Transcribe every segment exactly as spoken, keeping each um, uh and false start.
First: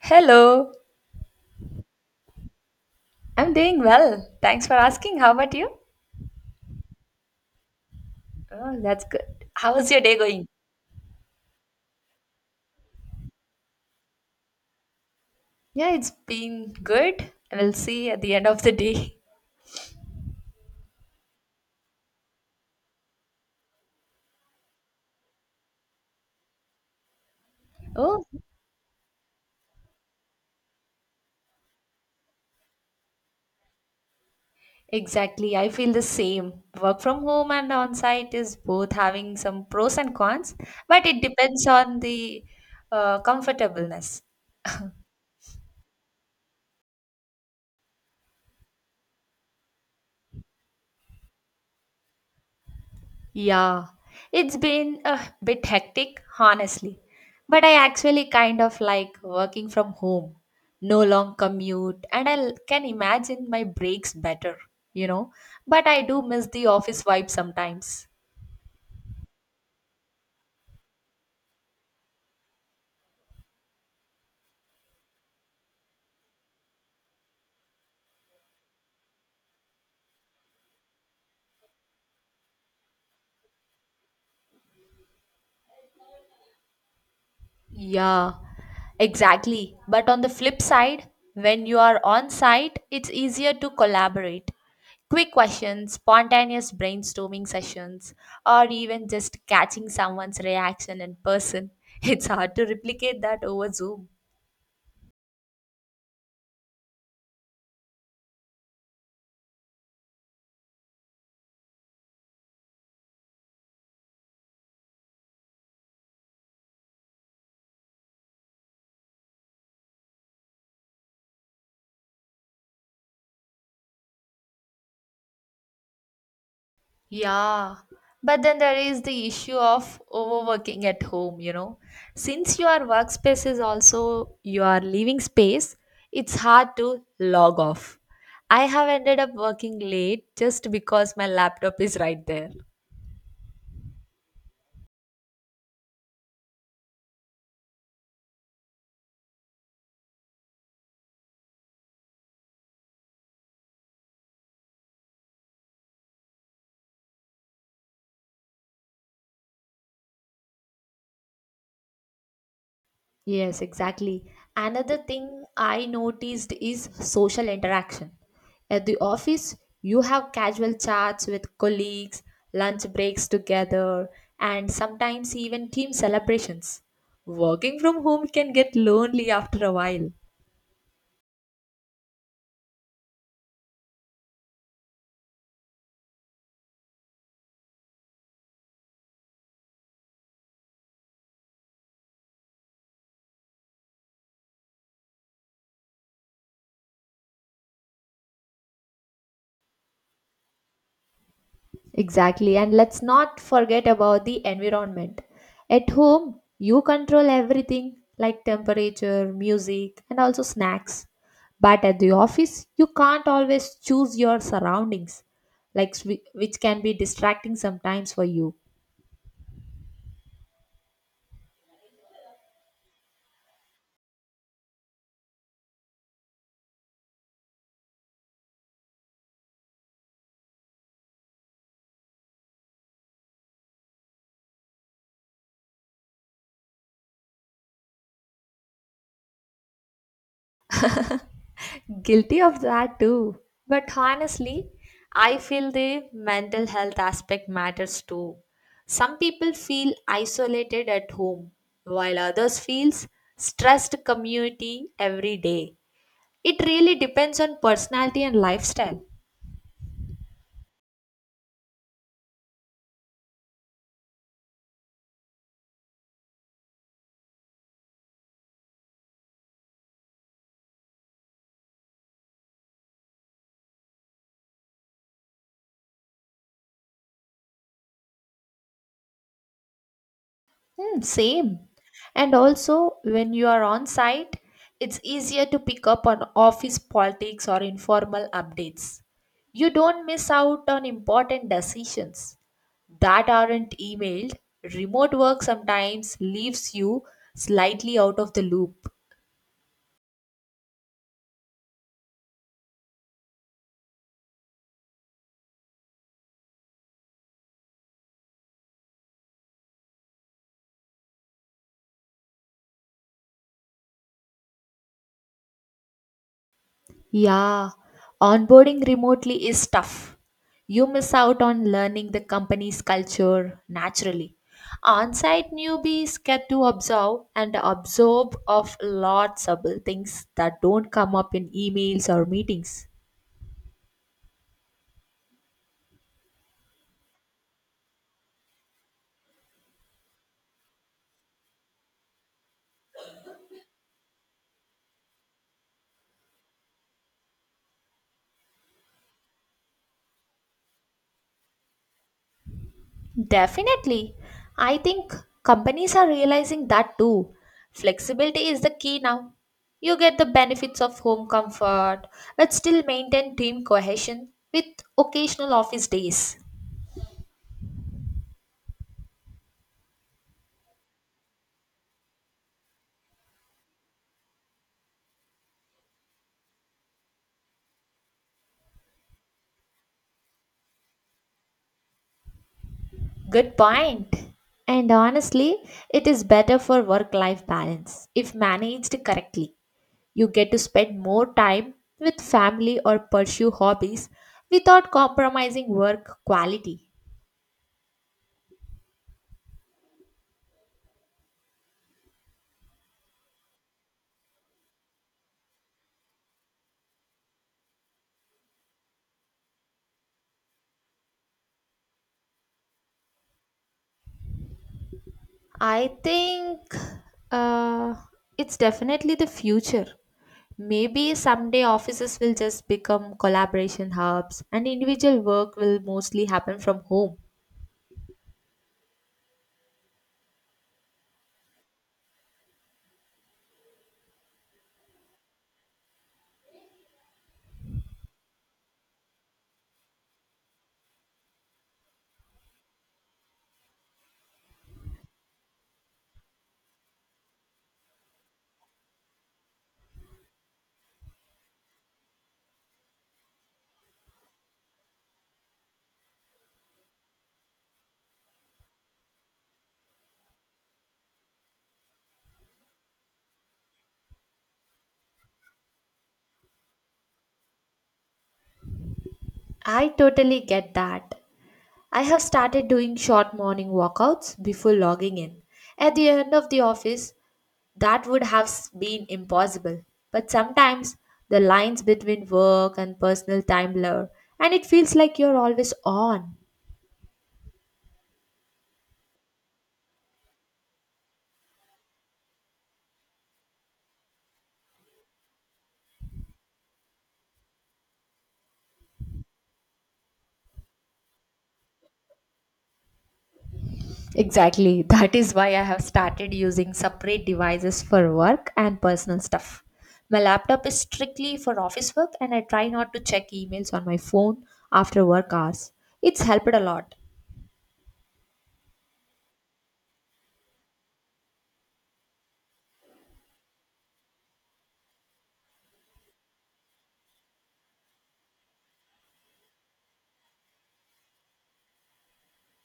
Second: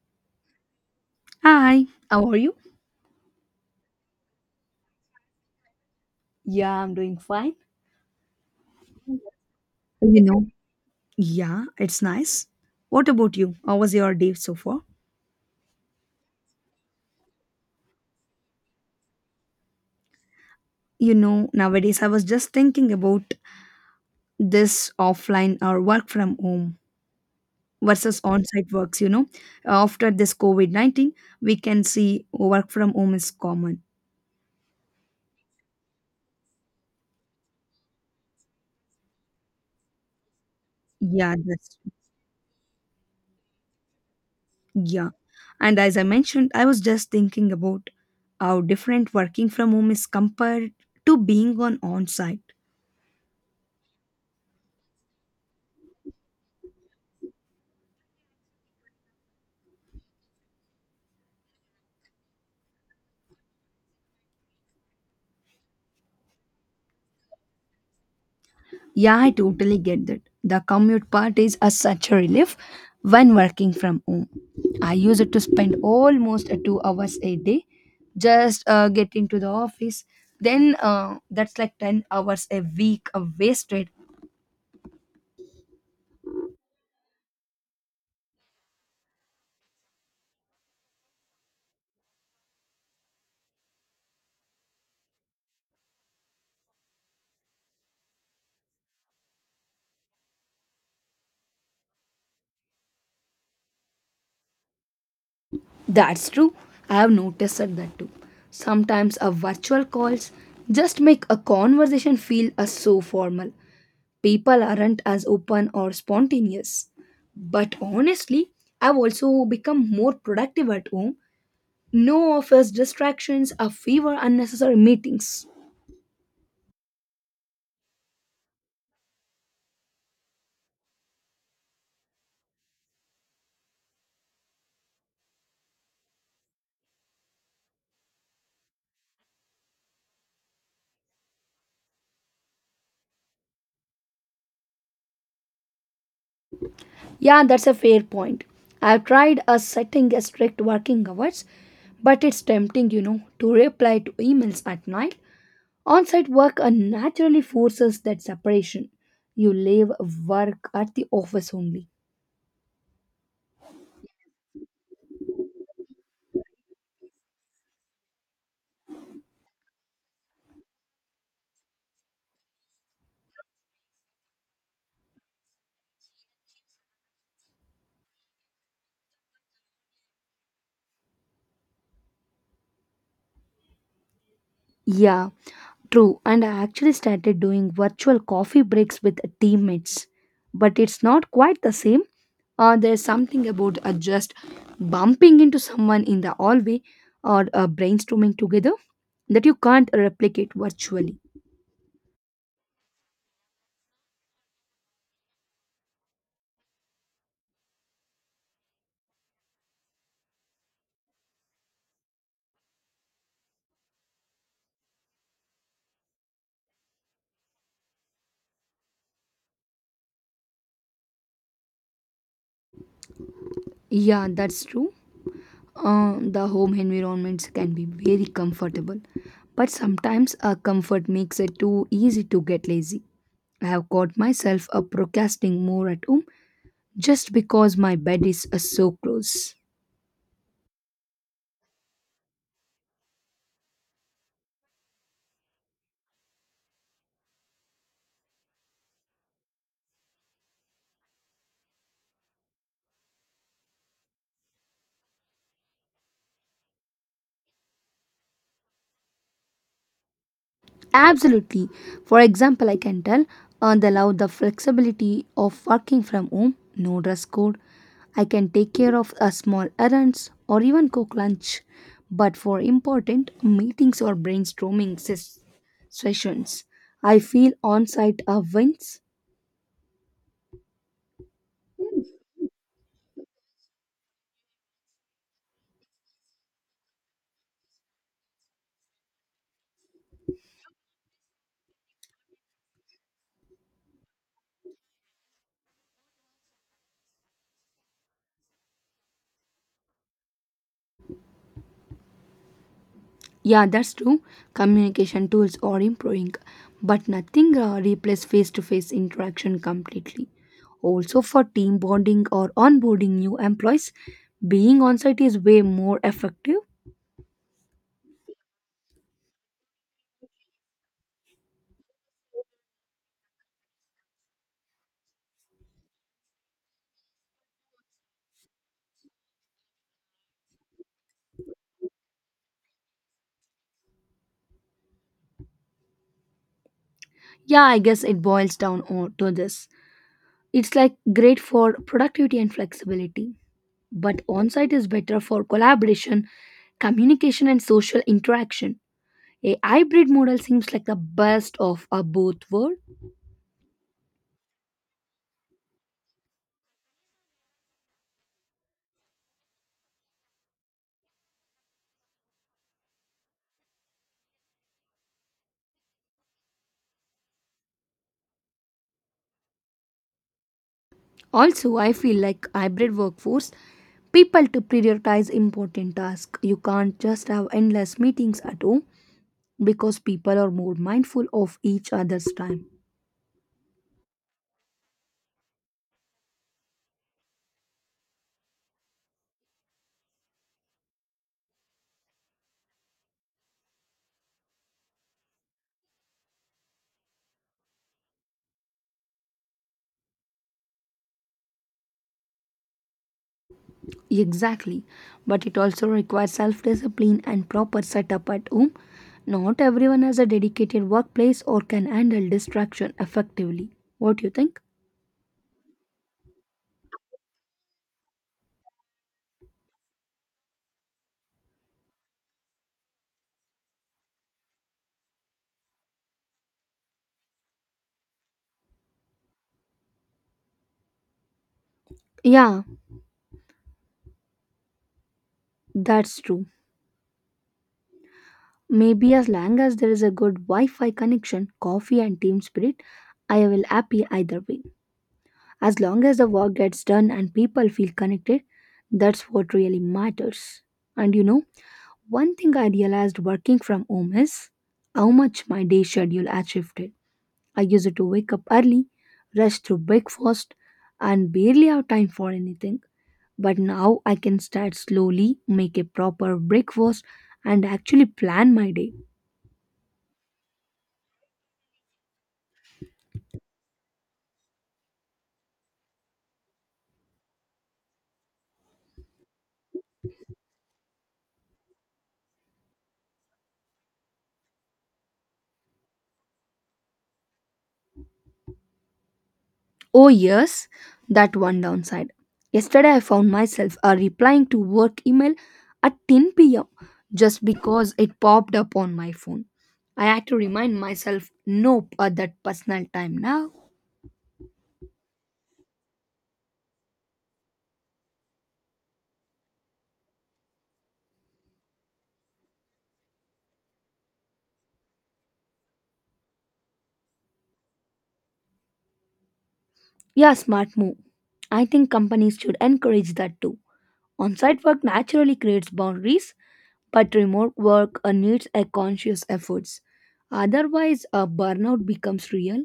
Hello, Hi, how are you? I'm doing well. Thanks for asking. How about you? Yeah, I'm doing fine. Oh, that's good. How is your day You know, going? yeah, it's nice. What about you? How was your day so far? Yeah, it's been good. We'll see at the end of the day. You know, nowadays I was just thinking about this offline or work from home versus Oh, on site works. You know, after this COVID nineteen, we can see work from home is common. exactly. I feel the same. Work from home and on site is both having some pros and cons, but it Yeah, depends that's on the uh, comfortableness. yeah. And as I mentioned, I was just thinking about how different working from home is compared to being on on site. Yeah, it's been a bit hectic, honestly. But I actually kind of like working from home. No long commute, and I l- can imagine my breaks better, you know. But I do miss the office vibe sometimes. Yeah, I totally get that. The commute part is a such a relief when working from home. I use it to spend almost uh, two hours a day just uh, getting to the office. Then uh, that's like ten hours a week of wasted. Yeah, exactly. But on the flip side, when you are on site, it's easier to collaborate. Quick questions, spontaneous brainstorming sessions, or even just catching someone's reaction in person. It's hard to replicate that over Zoom. That's true. I have noticed that that too. Sometimes a virtual calls just make a conversation feel uh, so formal. People aren't as open or spontaneous. But honestly, I've also become more productive at home. No office distractions, a fever, unnecessary meetings. Yeah, but then there is the issue of overworking at home, you know. Since your workspace is also your living space, it's hard to log off. I have ended up working late just because my laptop is right there. Yeah, that's a fair point. I've tried a setting a strict working hours, but it's tempting, you know, to reply to emails at night. On-site work uh, naturally forces that separation. You leave work at the office only. Yes, exactly. Another thing I noticed is social interaction. At the office, you have casual chats with colleagues, lunch breaks together, and sometimes even team celebrations. Working from home can get lonely after a while. Yeah, true. And I actually started doing virtual coffee breaks with teammates. But it's not quite the same. Uh, there's something about uh, just bumping into someone in the hallway or uh, brainstorming together that you can't replicate virtually. Exactly. And let's not forget about the environment. At home, you control everything like temperature, music, and also snacks. But at the office, you can't always choose your surroundings, like swi- which can be distracting sometimes for you. Yeah, that's true. Uh, the home environments can be very comfortable, but sometimes a comfort makes it too easy to get lazy. I have caught myself uh, procrastinating more at home just because my bed is uh, so close. Guilty of that too. But honestly, I feel the mental health aspect matters too. Some people feel isolated at home, while others feels stressed community every day. It really depends on personality and lifestyle. Absolutely. For example, I can tell uh, they allow the flexibility of working from home, no dress code. I can take care of a small errands or even cook lunch. But for important meetings or brainstorming ses- sessions, I feel on site uh, wins. Hmm, same. And also, when you are on site, it's easier to pick up on office politics or informal updates. You don't miss out on important decisions that aren't emailed. Remote work sometimes leaves you slightly out of the loop. Yeah, that's true. Communication tools are improving, but nothing uh, replaces face to face interaction completely. Also, for team bonding or onboarding new employees, being on site is way more effective. Yeah, onboarding remotely is tough. You miss out on learning the company's culture naturally. On-site newbies get to observe and absorb of lots of things that don't come up in emails or meetings. Yeah, I guess it boils down o- to this. It's like great for productivity and flexibility, but on site is better for collaboration, communication, and social interaction. A hybrid model seems like the best of uh, both worlds. Definitely. I think companies are realizing that too. Flexibility is the key now. You get the benefits of home comfort, but still maintain team cohesion with occasional office days. Also, I feel like hybrid workforce, people to prioritize important tasks. You can't just have endless meetings at home because people are more mindful of each other's time. Good point. And honestly, it is better for work life balance if managed correctly. You get to spend more time with family or pursue hobbies without compromising work quality. Exactly. But it also requires self discipline and proper setup at home. Not everyone has a dedicated workplace or can handle distraction effectively. What do you think? I think uh, it's definitely the future. Maybe someday offices will just become collaboration hubs and individual work will mostly happen from home. Yeah, that's true. Maybe as long as there is a good Wi Fi connection, coffee, and team spirit, I will happy either way. As long as the work gets done and people feel connected, that's what really matters. And you know, One thing I realized working from home is how much my day schedule has shifted. I used to wake up early, rush through breakfast, and barely have time for anything. But now I can start slowly, make a proper breakfast, and actually plan my day. I totally get that. I have started doing short morning walkouts before logging in. At the end of the office, that would have s- been impossible. But sometimes the lines between work and personal time blur, and it feels like you're always on. Oh, yes, that one downside. Yesterday, I found myself uh, replying to work email at ten p m just because it popped up on my phone. I had to remind myself, nope, at that personal time now. Exactly. That is why I have started using separate devices for work and personal stuff. My laptop is strictly for office work, and I try not to check emails on my phone after work hours. It's helped a lot. Yeah, smart move. I think companies should encourage that too. On site work naturally creates boundaries, but remote work uh, needs a conscious efforts. Otherwise, a burnout becomes real.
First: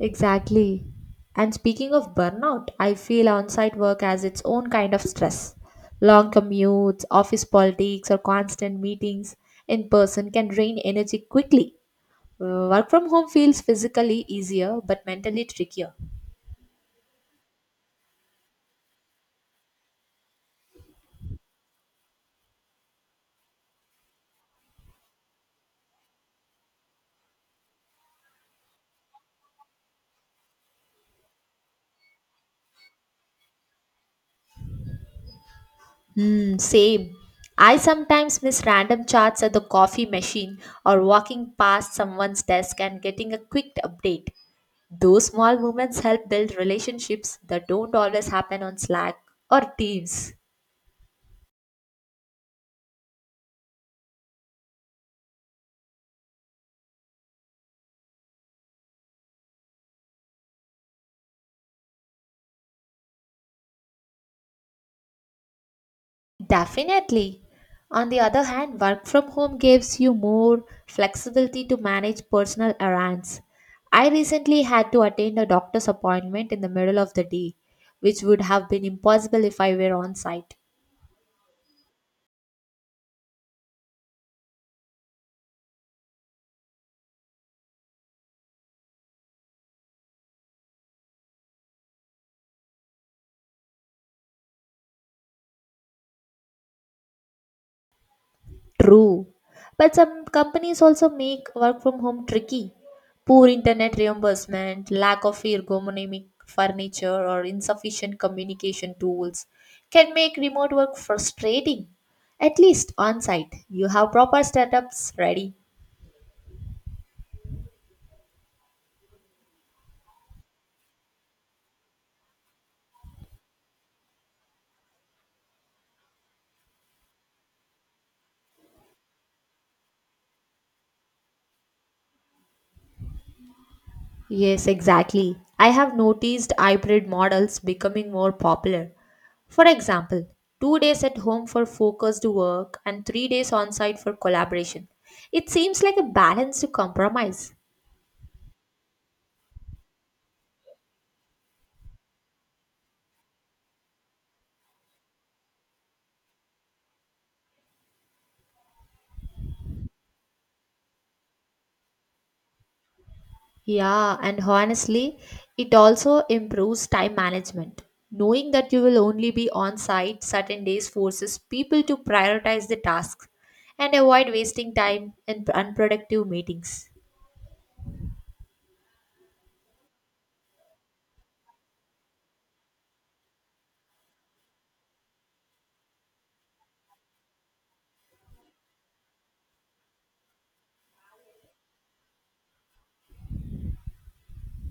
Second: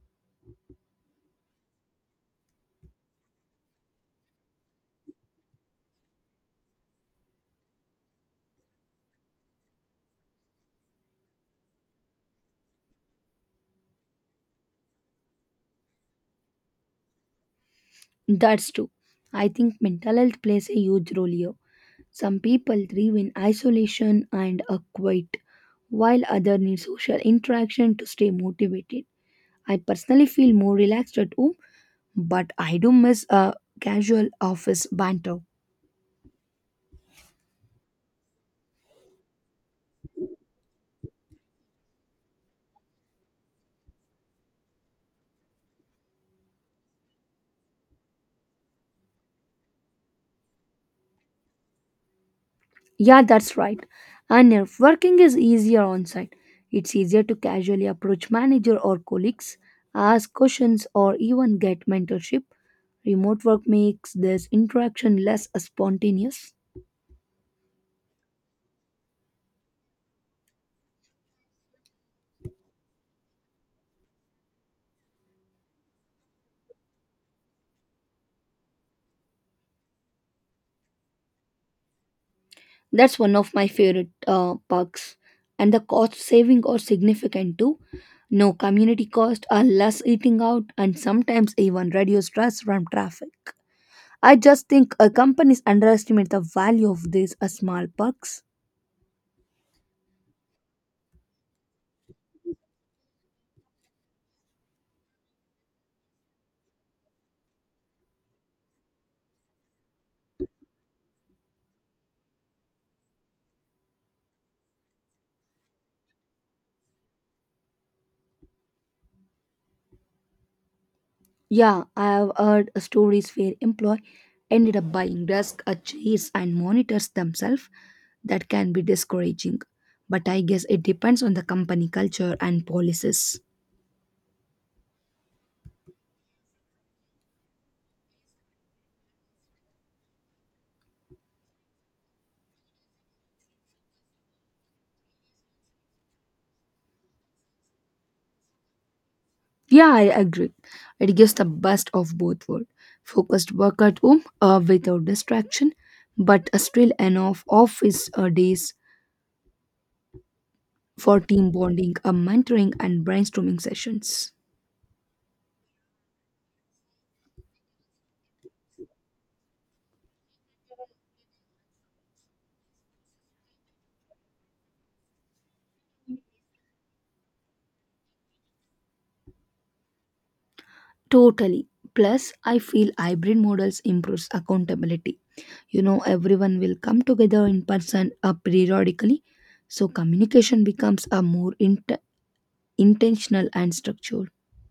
Exactly. And speaking of burnout, I feel on site work has its own kind of stress. Long commutes, office politics, or constant meetings in person can drain energy quickly. Work from home feels physically easier but mentally trickier. That's true. I think mental health plays a huge role here. Some people thrive in isolation and are quiet, while others need social interaction to stay motivated. I personally feel more relaxed at home, but I do miss a casual office banter. Hmm, same. I sometimes miss random chats at the coffee machine or walking past someone's desk and getting a quick update. Those small moments help build relationships that don't always happen on Slack or Teams. Yeah, that's right. And if working is easier on site, it's easier to casually approach manager or colleagues, ask questions, or even get mentorship. Remote work makes this interaction less spontaneous. Definitely. On the other hand, work from home gives you more flexibility to manage personal errands. I recently had to attend a doctor's appointment in the middle of the day, which would have been impossible if I were on site. That's one of my favorite uh, perks. And the cost saving are significant too. No community cost, or less eating out, and sometimes even reduce stress from traffic. I just think uh, companies underestimate the value of these uh, small perks. True. But some companies also make work from home tricky. Poor internet reimbursement, lack of ergonomic furniture, or insufficient communication tools can make remote work frustrating. At least on site, you have proper setups ready. Yeah, I have heard uh, stories where employee ended up buying desk, uh, chairs, and monitors themselves. That can be discouraging, but I guess it depends on the company culture and policies. Yes, exactly. I have noticed hybrid models becoming more popular. For example, two days at home for focused work and three days on site for collaboration. It seems like a balanced compromise. Yeah, I agree. It gives the best of both worlds. Focused work at home uh, without distraction, but still enough office uh, days for team bonding, uh, mentoring, and brainstorming Yeah, sessions. and honestly, it also improves time management. Knowing that you will only be on site certain days forces people to prioritize the tasks and avoid wasting time in unproductive meetings. Totally. Plus, I feel hybrid models improves accountability. You know, everyone will come together in person uh, periodically, so communication becomes a more int- intentional and structured.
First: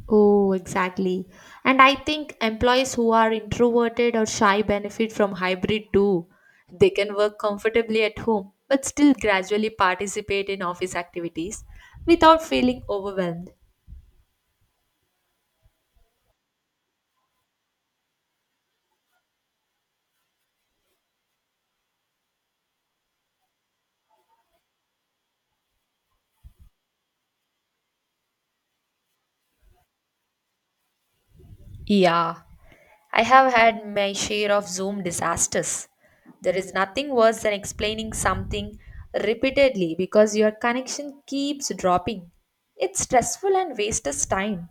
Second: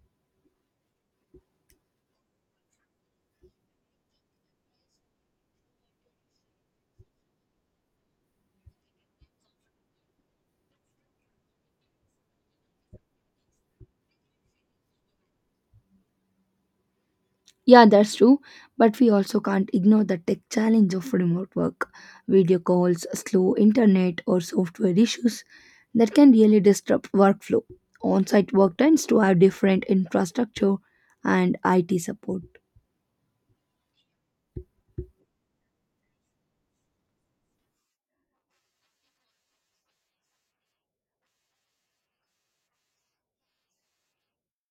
Oh, exactly. And I think employees who are introverted or shy benefit from hybrid too. They can work comfortably at home, but still gradually participate in office activities without feeling overwhelmed. Yeah, that's true. But we also can't ignore the tech challenge of remote work, video calls, slow internet, or software issues that can really disrupt workflow. On site work tends to have different infrastructure and I T Yeah, support. I have had my share of Zoom disasters. There is nothing worse than explaining something repeatedly because your connection keeps dropping. It's stressful and wastes time.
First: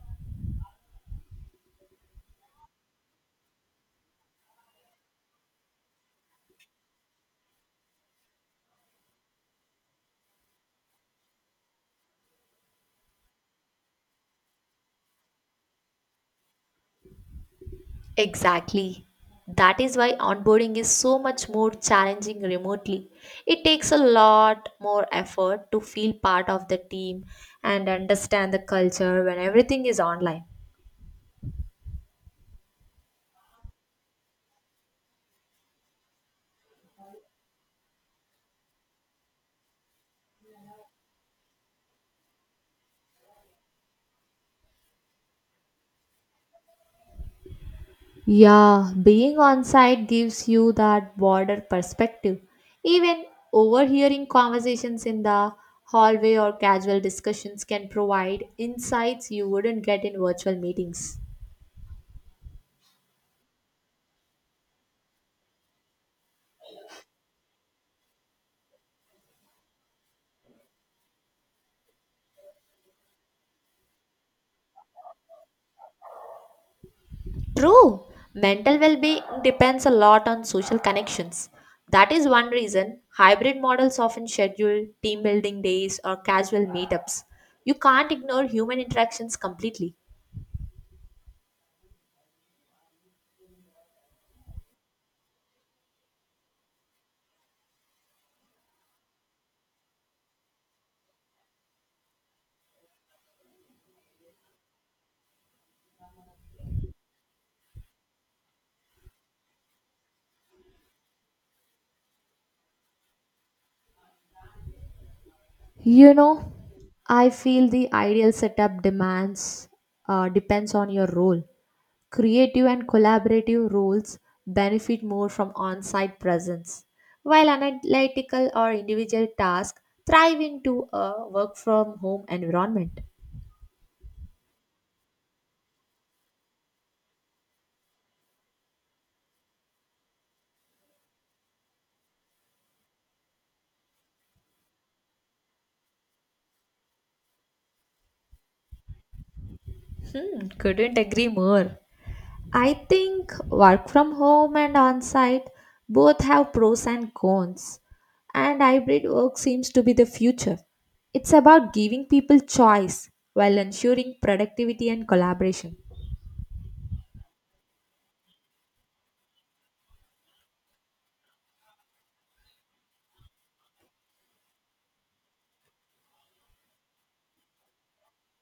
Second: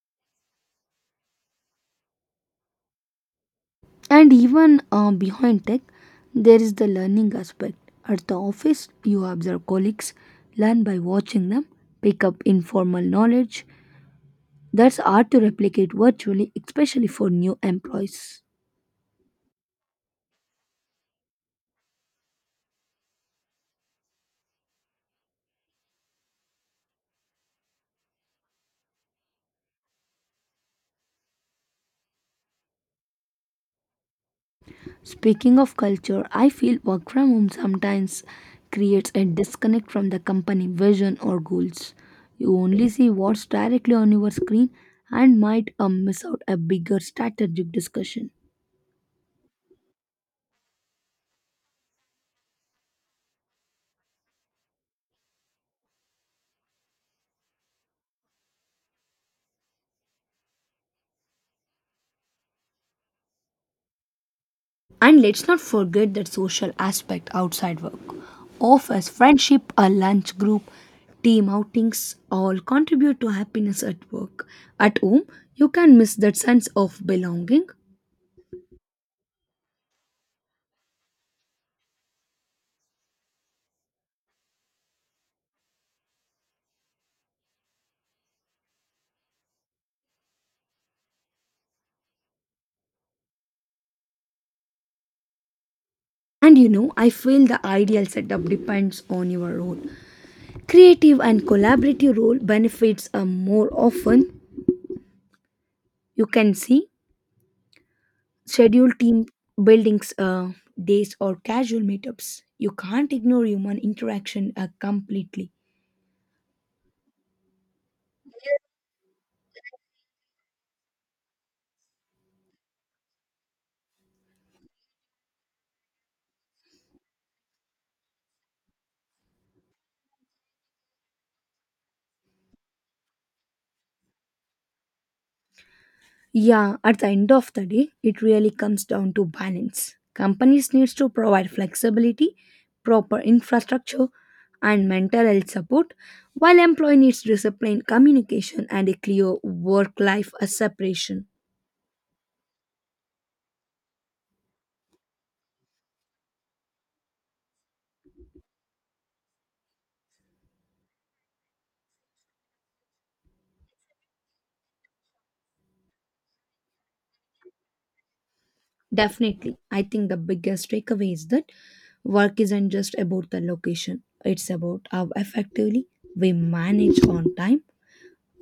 And even uh, behind tech, there is the learning aspect. At the office, you observe colleagues, learn by watching them, pick up informal knowledge that's hard to replicate virtually, especially for new employees. Exactly. That is why onboarding is so much more challenging remotely. It takes a lot more effort to feel part of the team and understand the culture when everything is online. Speaking of culture, I feel work from home sometimes creates a disconnect from the company vision or goals. You only see what's directly on your screen and might uh, miss out a bigger strategic discussion. Yeah, being on site gives you that broader perspective. Even overhearing conversations in the hallway or casual discussions can provide insights you wouldn't get in virtual meetings. And let's not forget that social aspect outside work. Office, friendship, a lunch group, team outings all contribute to happiness at work. At home, you can miss that sense of belonging. True. Mental well being depends a lot on social connections. That is one reason hybrid models often schedule team building days or casual meetups. You can't ignore human interactions completely. And you know, I feel the ideal setup depends on your role. Creative and collaborative role benefits are more often. You can see schedule team buildings, uh, days, or casual meetups. You can't ignore human interaction uh, completely. You know, I feel the ideal setup demands uh, depends on your role. Creative and collaborative roles benefit more from on site presence, while analytical or individual tasks thrive into a work from home environment. Yeah, at the end of the day, it really comes down to balance. Companies needs to provide flexibility, proper infrastructure, and mental health support, while employee needs discipline, communication, and a clear work-life Hmm, couldn't separation. agree more. I think work from home and on site both have pros and cons, and hybrid work seems to be the future. It's about giving people choice while ensuring productivity and collaboration. Definitely, I think the biggest takeaway is that work isn't just about the location; it's about how effectively we manage on time,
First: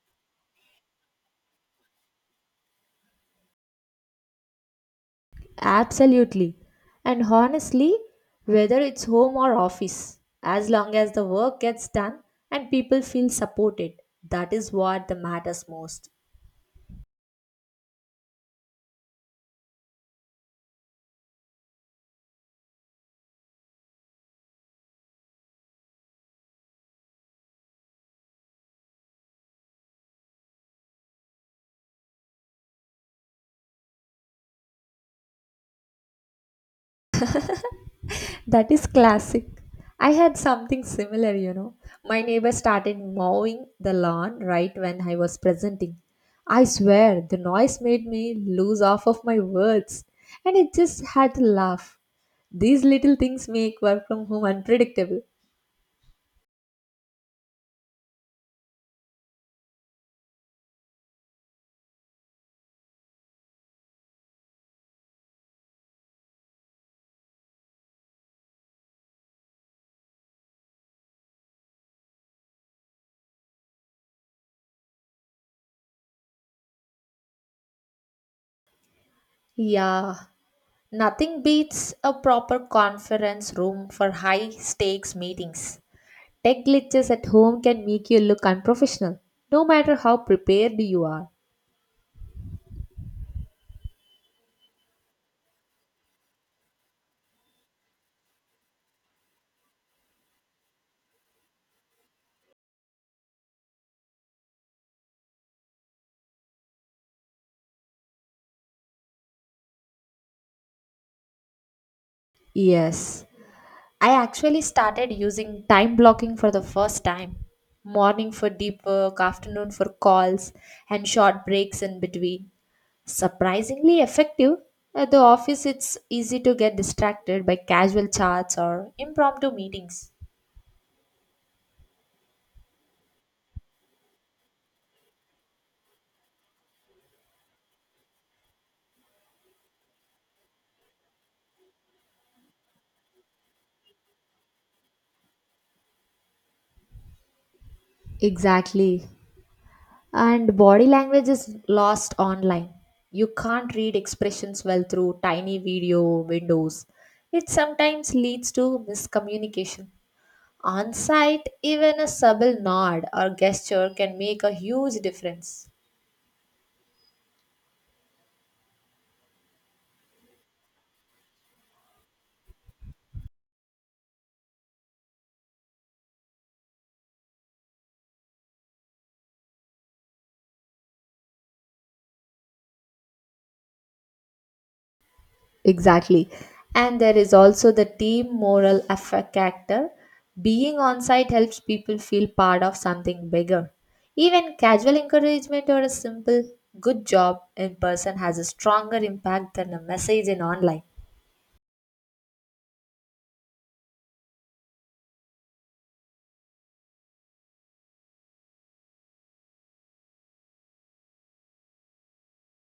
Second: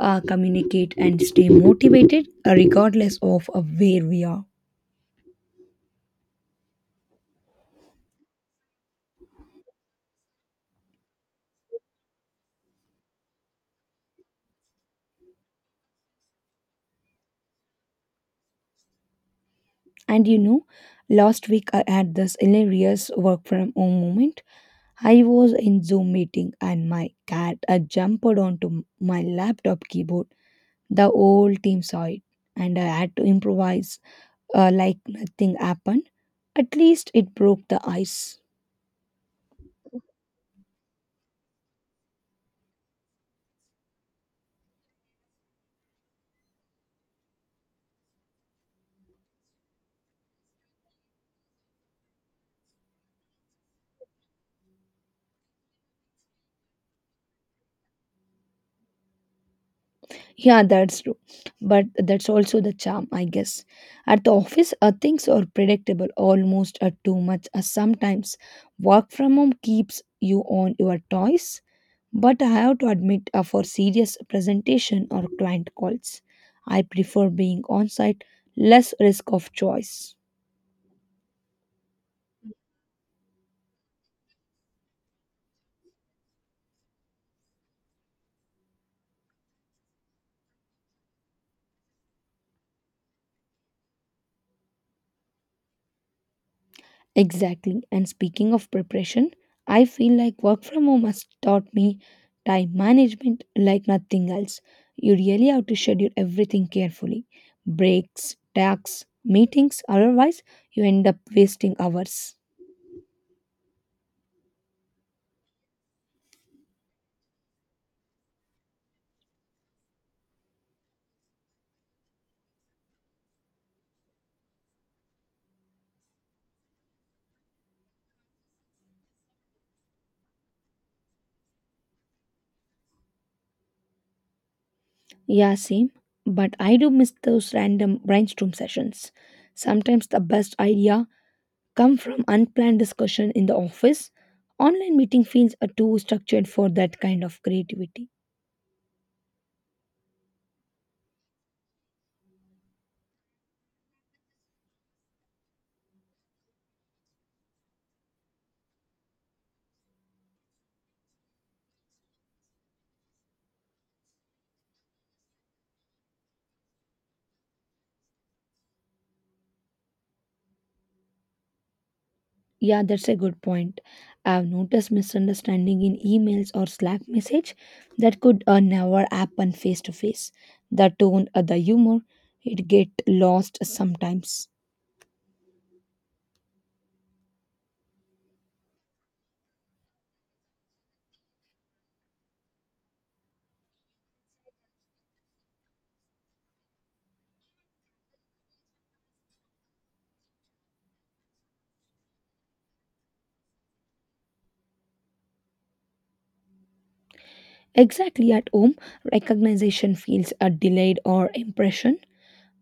uh, communicate, and stay motivated, uh, regardless of uh, where we are. Absolutely. And honestly, whether it's home or office, as long as the work gets done and people feel supported, that is what the matters most. And you know, Last week I had this hilarious work from home moment. I was in Zoom meeting and my cat uh, jumped onto m- my laptop keyboard. The whole team saw it, and I had to improvise uh, like nothing happened. At least it broke the ice. That is classic. I had something similar, you know. My neighbor started mowing the lawn right when I was presenting. I swear, the noise made me lose half of my words, and I just had to laugh. These little things make work from home unpredictable. Yeah, that's true. But that's also the charm, I guess. At the office, uh, things are predictable almost uh, too much. Uh, sometimes work from home keeps you on your toes. But I have to admit, uh, for serious presentation or client calls, I prefer being on site, less risk of choice. Yeah, nothing beats a proper conference room for high stakes meetings. Tech glitches at home can make you look unprofessional, no matter how prepared you are. Exactly. And speaking of preparation, I feel like work from home has taught me time management like nothing else. You really have to schedule everything carefully breaks, tasks, meetings, otherwise, you end up wasting hours. Yes, I actually started using time blocking for the first time. Morning for deep work, afternoon for calls, and short breaks in between. Surprisingly effective. At the office, it's easy to get distracted by casual chats or impromptu meetings. Yeah, same. But I do miss those random brainstorm sessions. Sometimes the best idea come from unplanned discussion in the office. Online meeting feels are too structured for that kind of creativity. Exactly. And body language is lost online. You can't read expressions well through tiny video windows. It sometimes leads to miscommunication. On site, even a subtle nod or gesture can make a huge difference. Yeah, that's a good point. I've noticed misunderstanding in emails or Slack message that could uh, never happen face to face. The tone, uh, the humor, it get lost sometimes. Exactly. And there is also the team moral affect factor. Being on site helps people feel part of something bigger. Even casual encouragement or a simple good job in person has a stronger impact than a message in online. Exactly at home, recognition feels a delayed or impression.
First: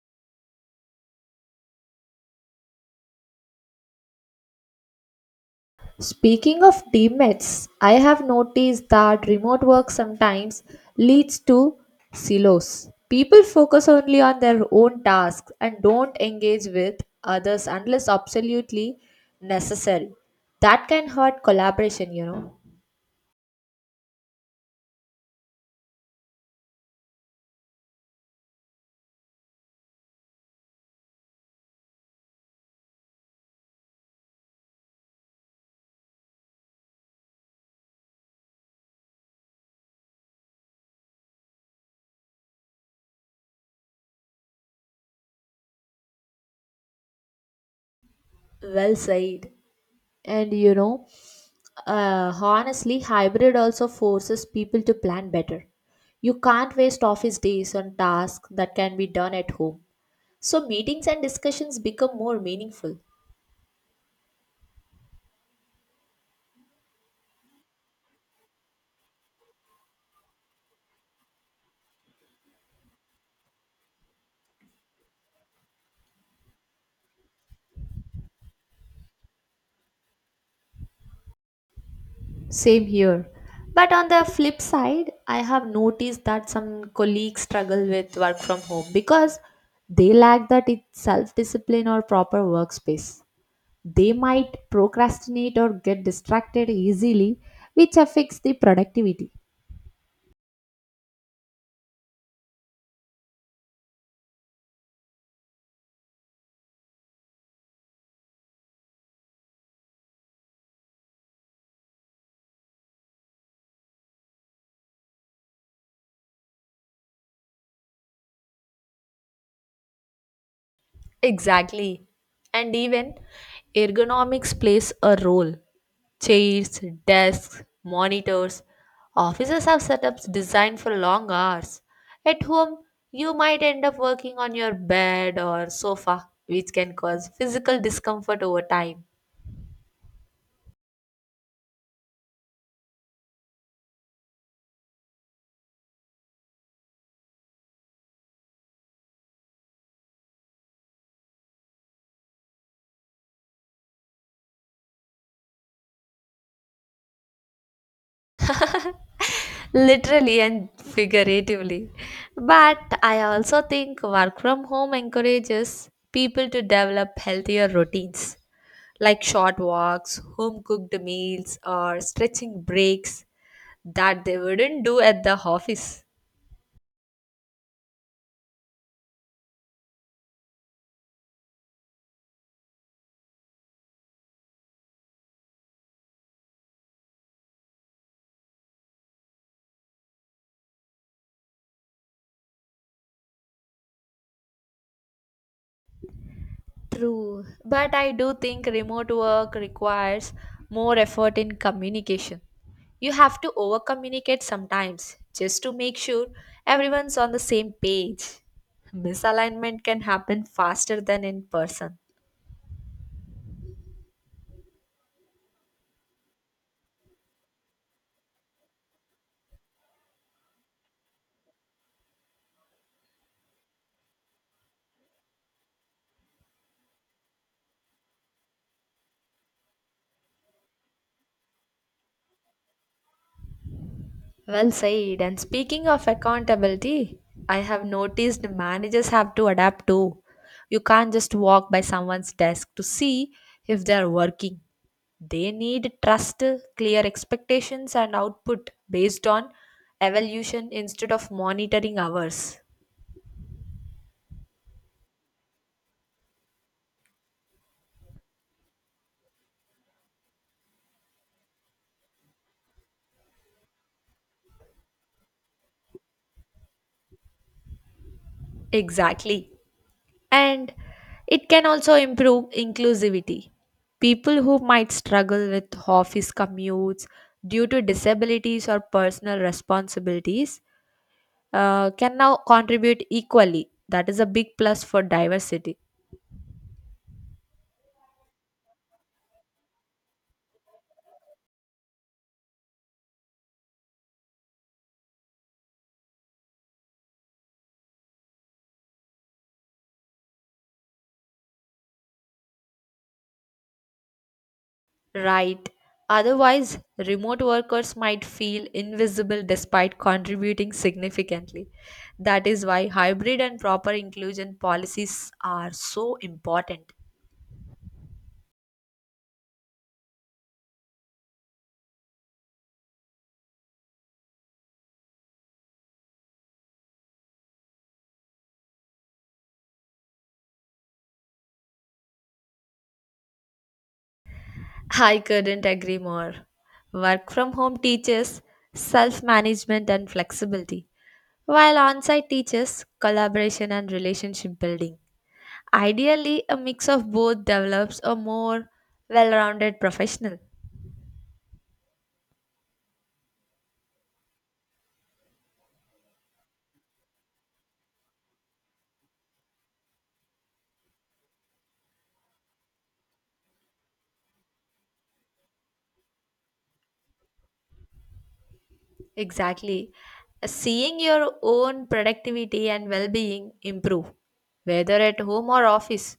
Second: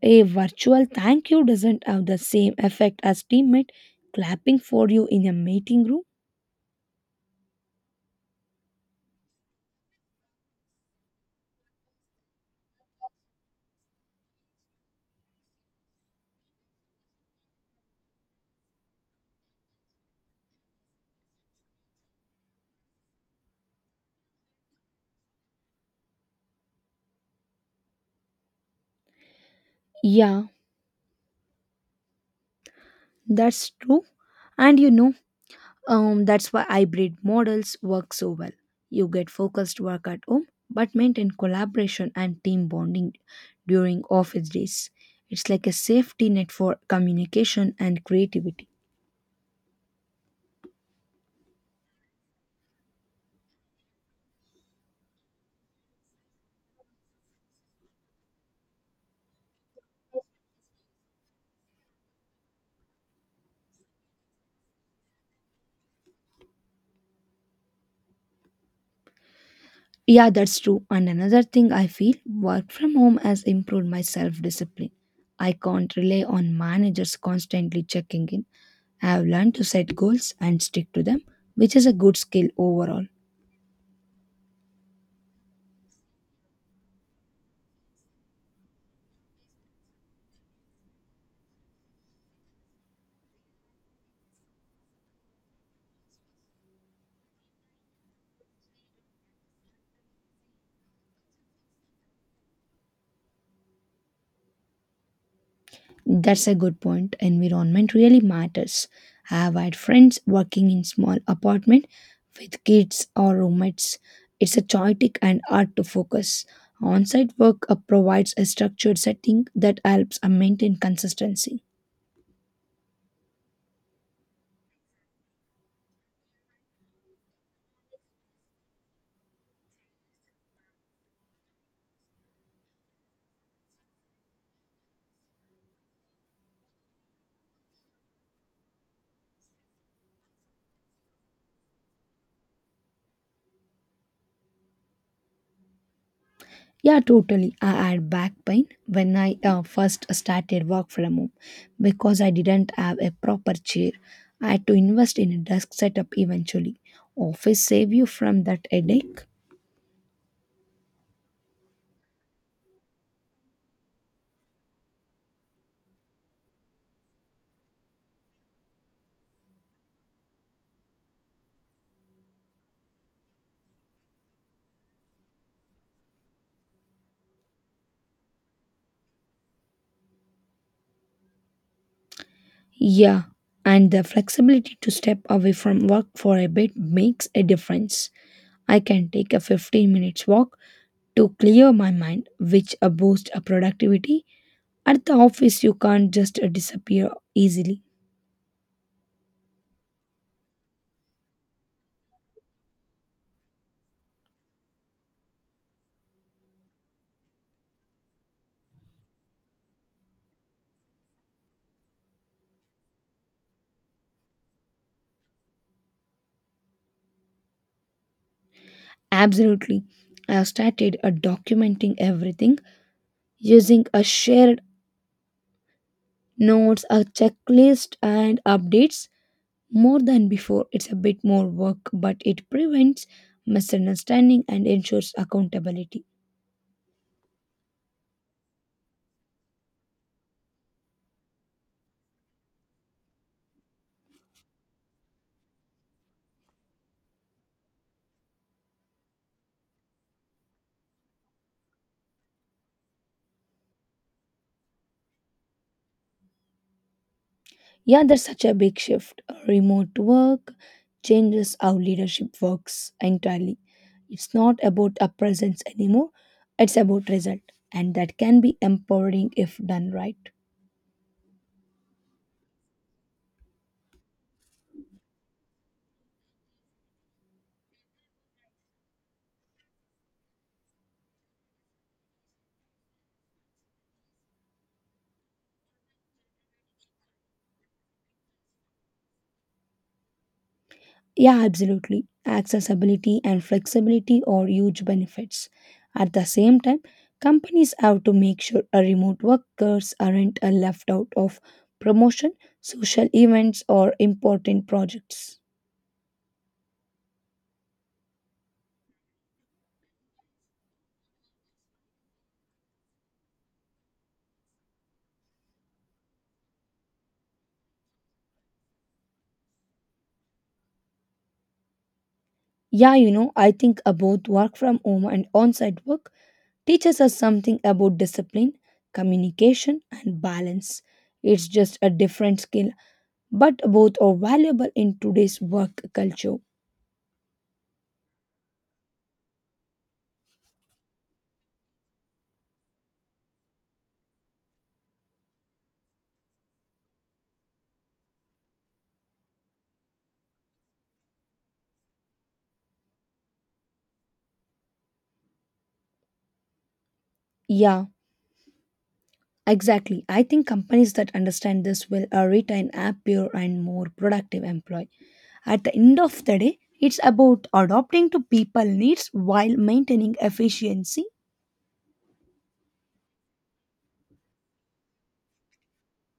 A virtual thank you doesn't have the same effect as teammate clapping for you in a meeting room. Speaking of teammates, I have noticed that remote work sometimes leads to silos. People focus only on their own tasks and don't engage with others unless absolutely necessary. That can hurt collaboration, you know. Yeah, that's true. And you know, um, that's why hybrid models work so well. You get focused work at home, but maintain collaboration and team bonding during office days. It's like a safety net for communication and creativity. Well said. And you know, uh, honestly, hybrid also forces people to plan better. You can't waste office days on tasks that can be done at home, so meetings and discussions become more meaningful. Yeah, that's true. And another thing I feel work from home has improved my self discipline. I can't rely on managers constantly checking in. I have learned to set goals and stick to them, which is a good skill Same overall. here. But on the flip side, I have noticed that some colleagues struggle with work from home because they lack that self discipline or proper workspace. They might procrastinate or get distracted easily, which affects the productivity. That's a good point. Environment really matters. I have had friends working in small apartment with kids or roommates. It's a chaotic and hard to focus. On-site work uh, provides a structured setting that helps uh, maintain consistency. Exactly. And even ergonomics plays a role. Chairs, desks, monitors. Offices have setups designed for long hours. At home, you might end up working on your bed or sofa, which can cause physical discomfort over time, Yeah, totally. I had back pain when I uh, first started work from home because I didn't have a proper chair. I had to invest in a desk setup eventually. Office save you from that headache. literally and figuratively. But I also think work from home encourages people to develop healthier routines like short walks, home cooked meals, or stretching breaks that they wouldn't do at the office. Yeah, and the flexibility to step away from work for a bit makes a difference. I can take a fifteen minutes walk to clear my mind, which uh, boosts uh, productivity. At the office, you can't just uh, disappear True, easily. but I do think remote work requires more effort in communication. You have to over communicate sometimes just to make sure everyone's on the same page. Misalignment can happen faster than in person. Absolutely. I have started uh, documenting everything using a shared notes, a checklist, and updates more than before. It's a bit more work, but it prevents misunderstanding and Well ensures said. And speaking accountability. of accountability, I have noticed managers have to adapt too. You can't just walk by someone's desk to see if they are working. They need trust, clear expectations, and output based on evaluation instead of monitoring hours. Yeah, there's such a big shift. Remote work changes how leadership works entirely. It's not about a presence anymore, it's about result. And that can be empowering Exactly. if done right. And it can also improve inclusivity. People who might struggle with office commutes due to disabilities or personal responsibilities uh, can now contribute equally. That is a big plus for diversity. Yeah, absolutely. Accessibility and flexibility are huge benefits. At the same time, companies have to make sure a remote workers aren't a left out of promotion, social events, or important projects. Right. Otherwise, remote workers might feel invisible despite contributing significantly. That is why hybrid and proper inclusion policies are so important. Yeah, you know, I think uh, both work from home and on site work teaches us something about discipline, communication, and balance. It's just a different skill, but both are valuable in I today's couldn't work agree culture. more. Work from home teaches self management and flexibility, while on site teaches collaboration and relationship building. Ideally, a mix of both develops a more well rounded professional. Yeah, exactly. I think companies that understand this will uh, retain happier and more productive employee. At the end of the day, it's about adapting to people needs while Exactly. maintaining Seeing efficiency. your own productivity and well being improve, whether at home or office,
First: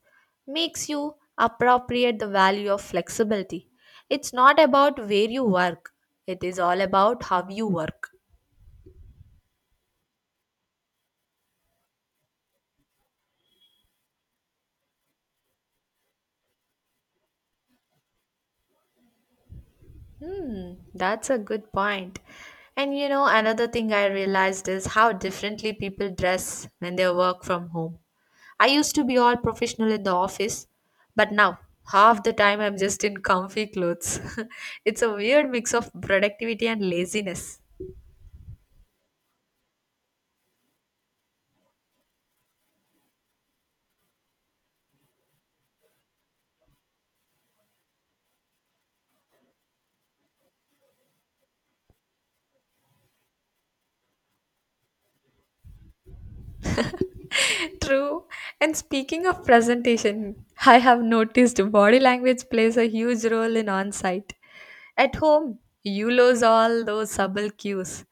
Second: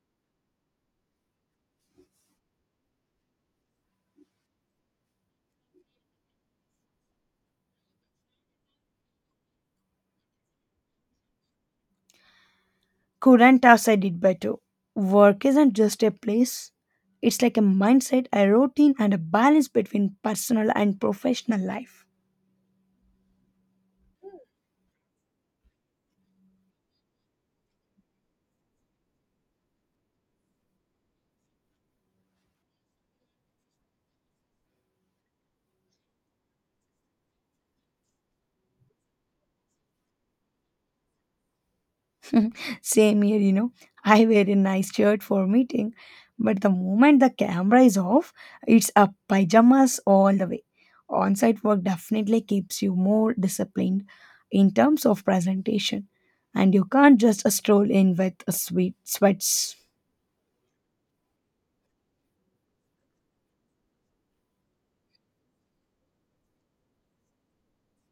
makes you appropriate the value of flexibility. It's not about where you work, it is all about how you work. Couldn't have said it better. Work isn't just a place, it's like a mindset, a routine, and a balance between personal Hmm, and that's a professional good life. point. And you know, another thing I realized is how differently people dress when they work from home. I used to be all professional in the office, but now half the time I'm just in comfy clothes. It's a weird mix of productivity and laziness. Same here, you know. I wear a nice shirt for meeting, but the moment the camera is off, it's a pajamas all the way. On site work definitely keeps you more disciplined in terms of presentation, and you can't just stroll in True. with a And sweet speaking of sweats. presentation, I have noticed body language plays a huge role in on site. At home, you lose all those subtle cues.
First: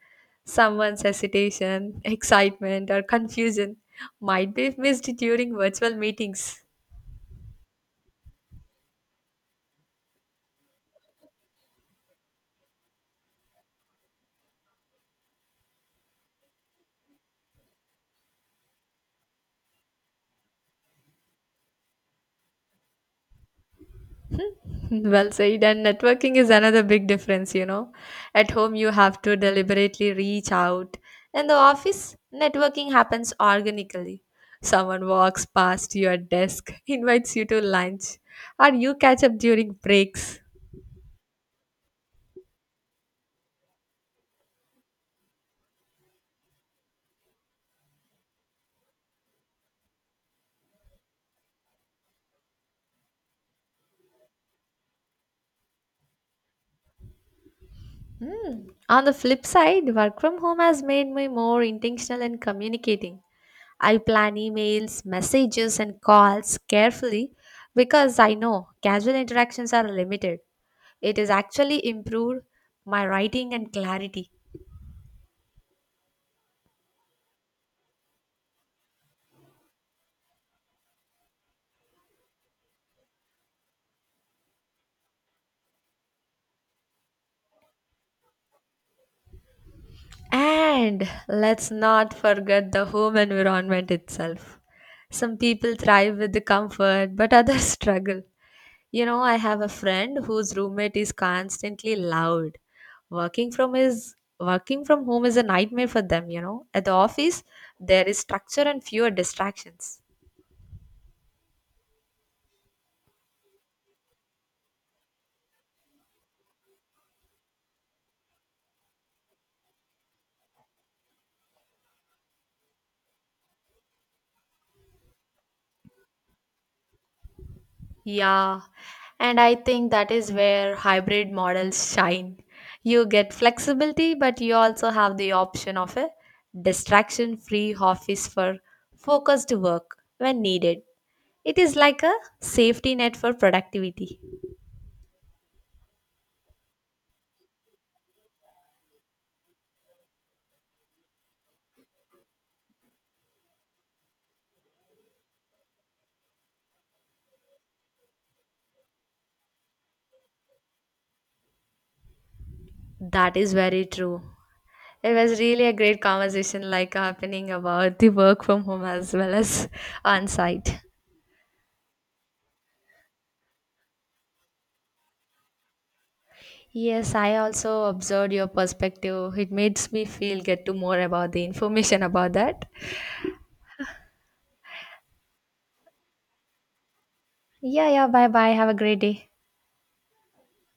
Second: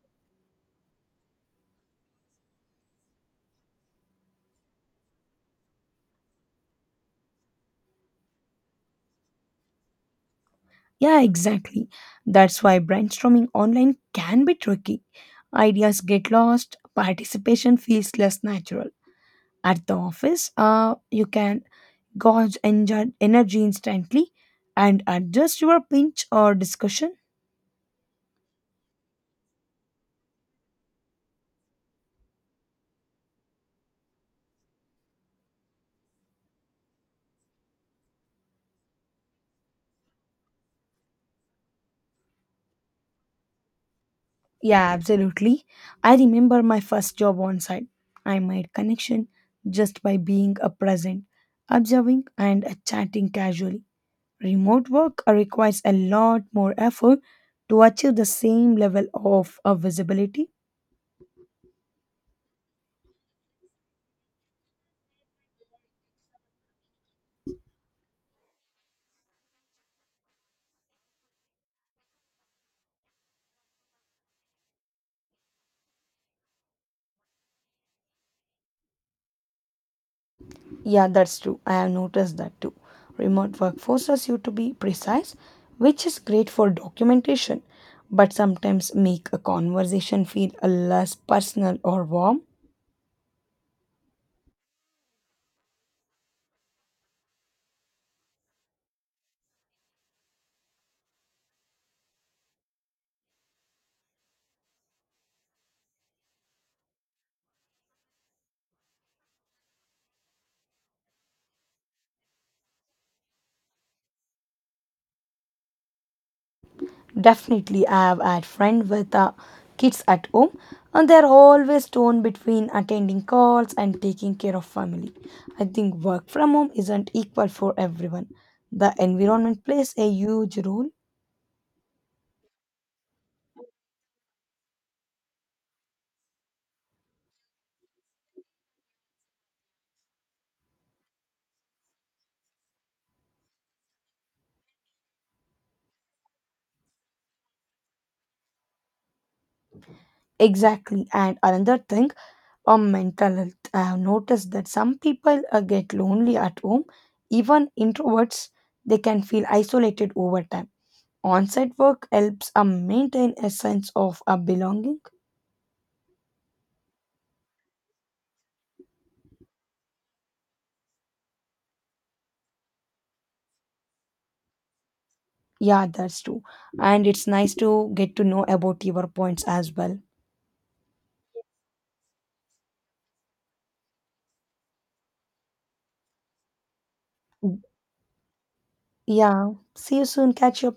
Someone's hesitation, excitement, or confusion might be missed during virtual meetings. Yeah, exactly. That's why brainstorming online can be tricky. Ideas get lost, participation feels less natural. At the office, uh, you can gauge engi- energy instantly and Well adjust said, your and pinch networking is or another big discussion. difference, you know. At home, you have to deliberately reach out. In the office, networking happens organically. Someone walks past your desk, invites you to lunch, or you catch up during breaks. Yeah, absolutely. I remember my first job on site. I made connection just by being a present, observing and uh, chatting casually. Remote work requires a lot more effort to achieve the Mm. same On level the flip of uh, side, work from visibility. home has made me more intentional in communicating. I plan emails, messages, and calls carefully because I know casual interactions are limited. It has actually improved my writing and clarity. Yeah, that's true. I have noticed that too. Remote work forces you to be precise, which is great for documentation, but sometimes make a conversation feel uh, And less let's personal or not warm. forget the home environment itself. Some people thrive with the comfort, but others struggle. You know, I have a friend whose roommate is constantly loud. Working from his working from home is a nightmare for them, you know. At the office, there is structure and fewer distractions. Definitely, I have had friends with uh, kids at home, and they're always torn between attending calls and taking care of family. I think work from home isn't equal for everyone. Yeah, The and I environment think plays a that is huge where role. hybrid models shine. You get flexibility, but you also have the option of a distraction free office for focused work when needed. It is like a safety net for productivity. Exactly, and another thing on mental health, I have noticed that some people uh, get lonely at home. Even introverts, they can feel isolated over time. On-site work helps uh, maintain That a is very sense true. of uh, belonging. It was really a great conversation, like happening about the work from home as well as on site. Yeah, that's true. And Yes, it's I nice also to get to observed know your about your perspective. points It as makes well. me feel get to more about the information about that. Yeah, yeah. Bye, bye. Have a great day. Yeah. See you soon. Catch you up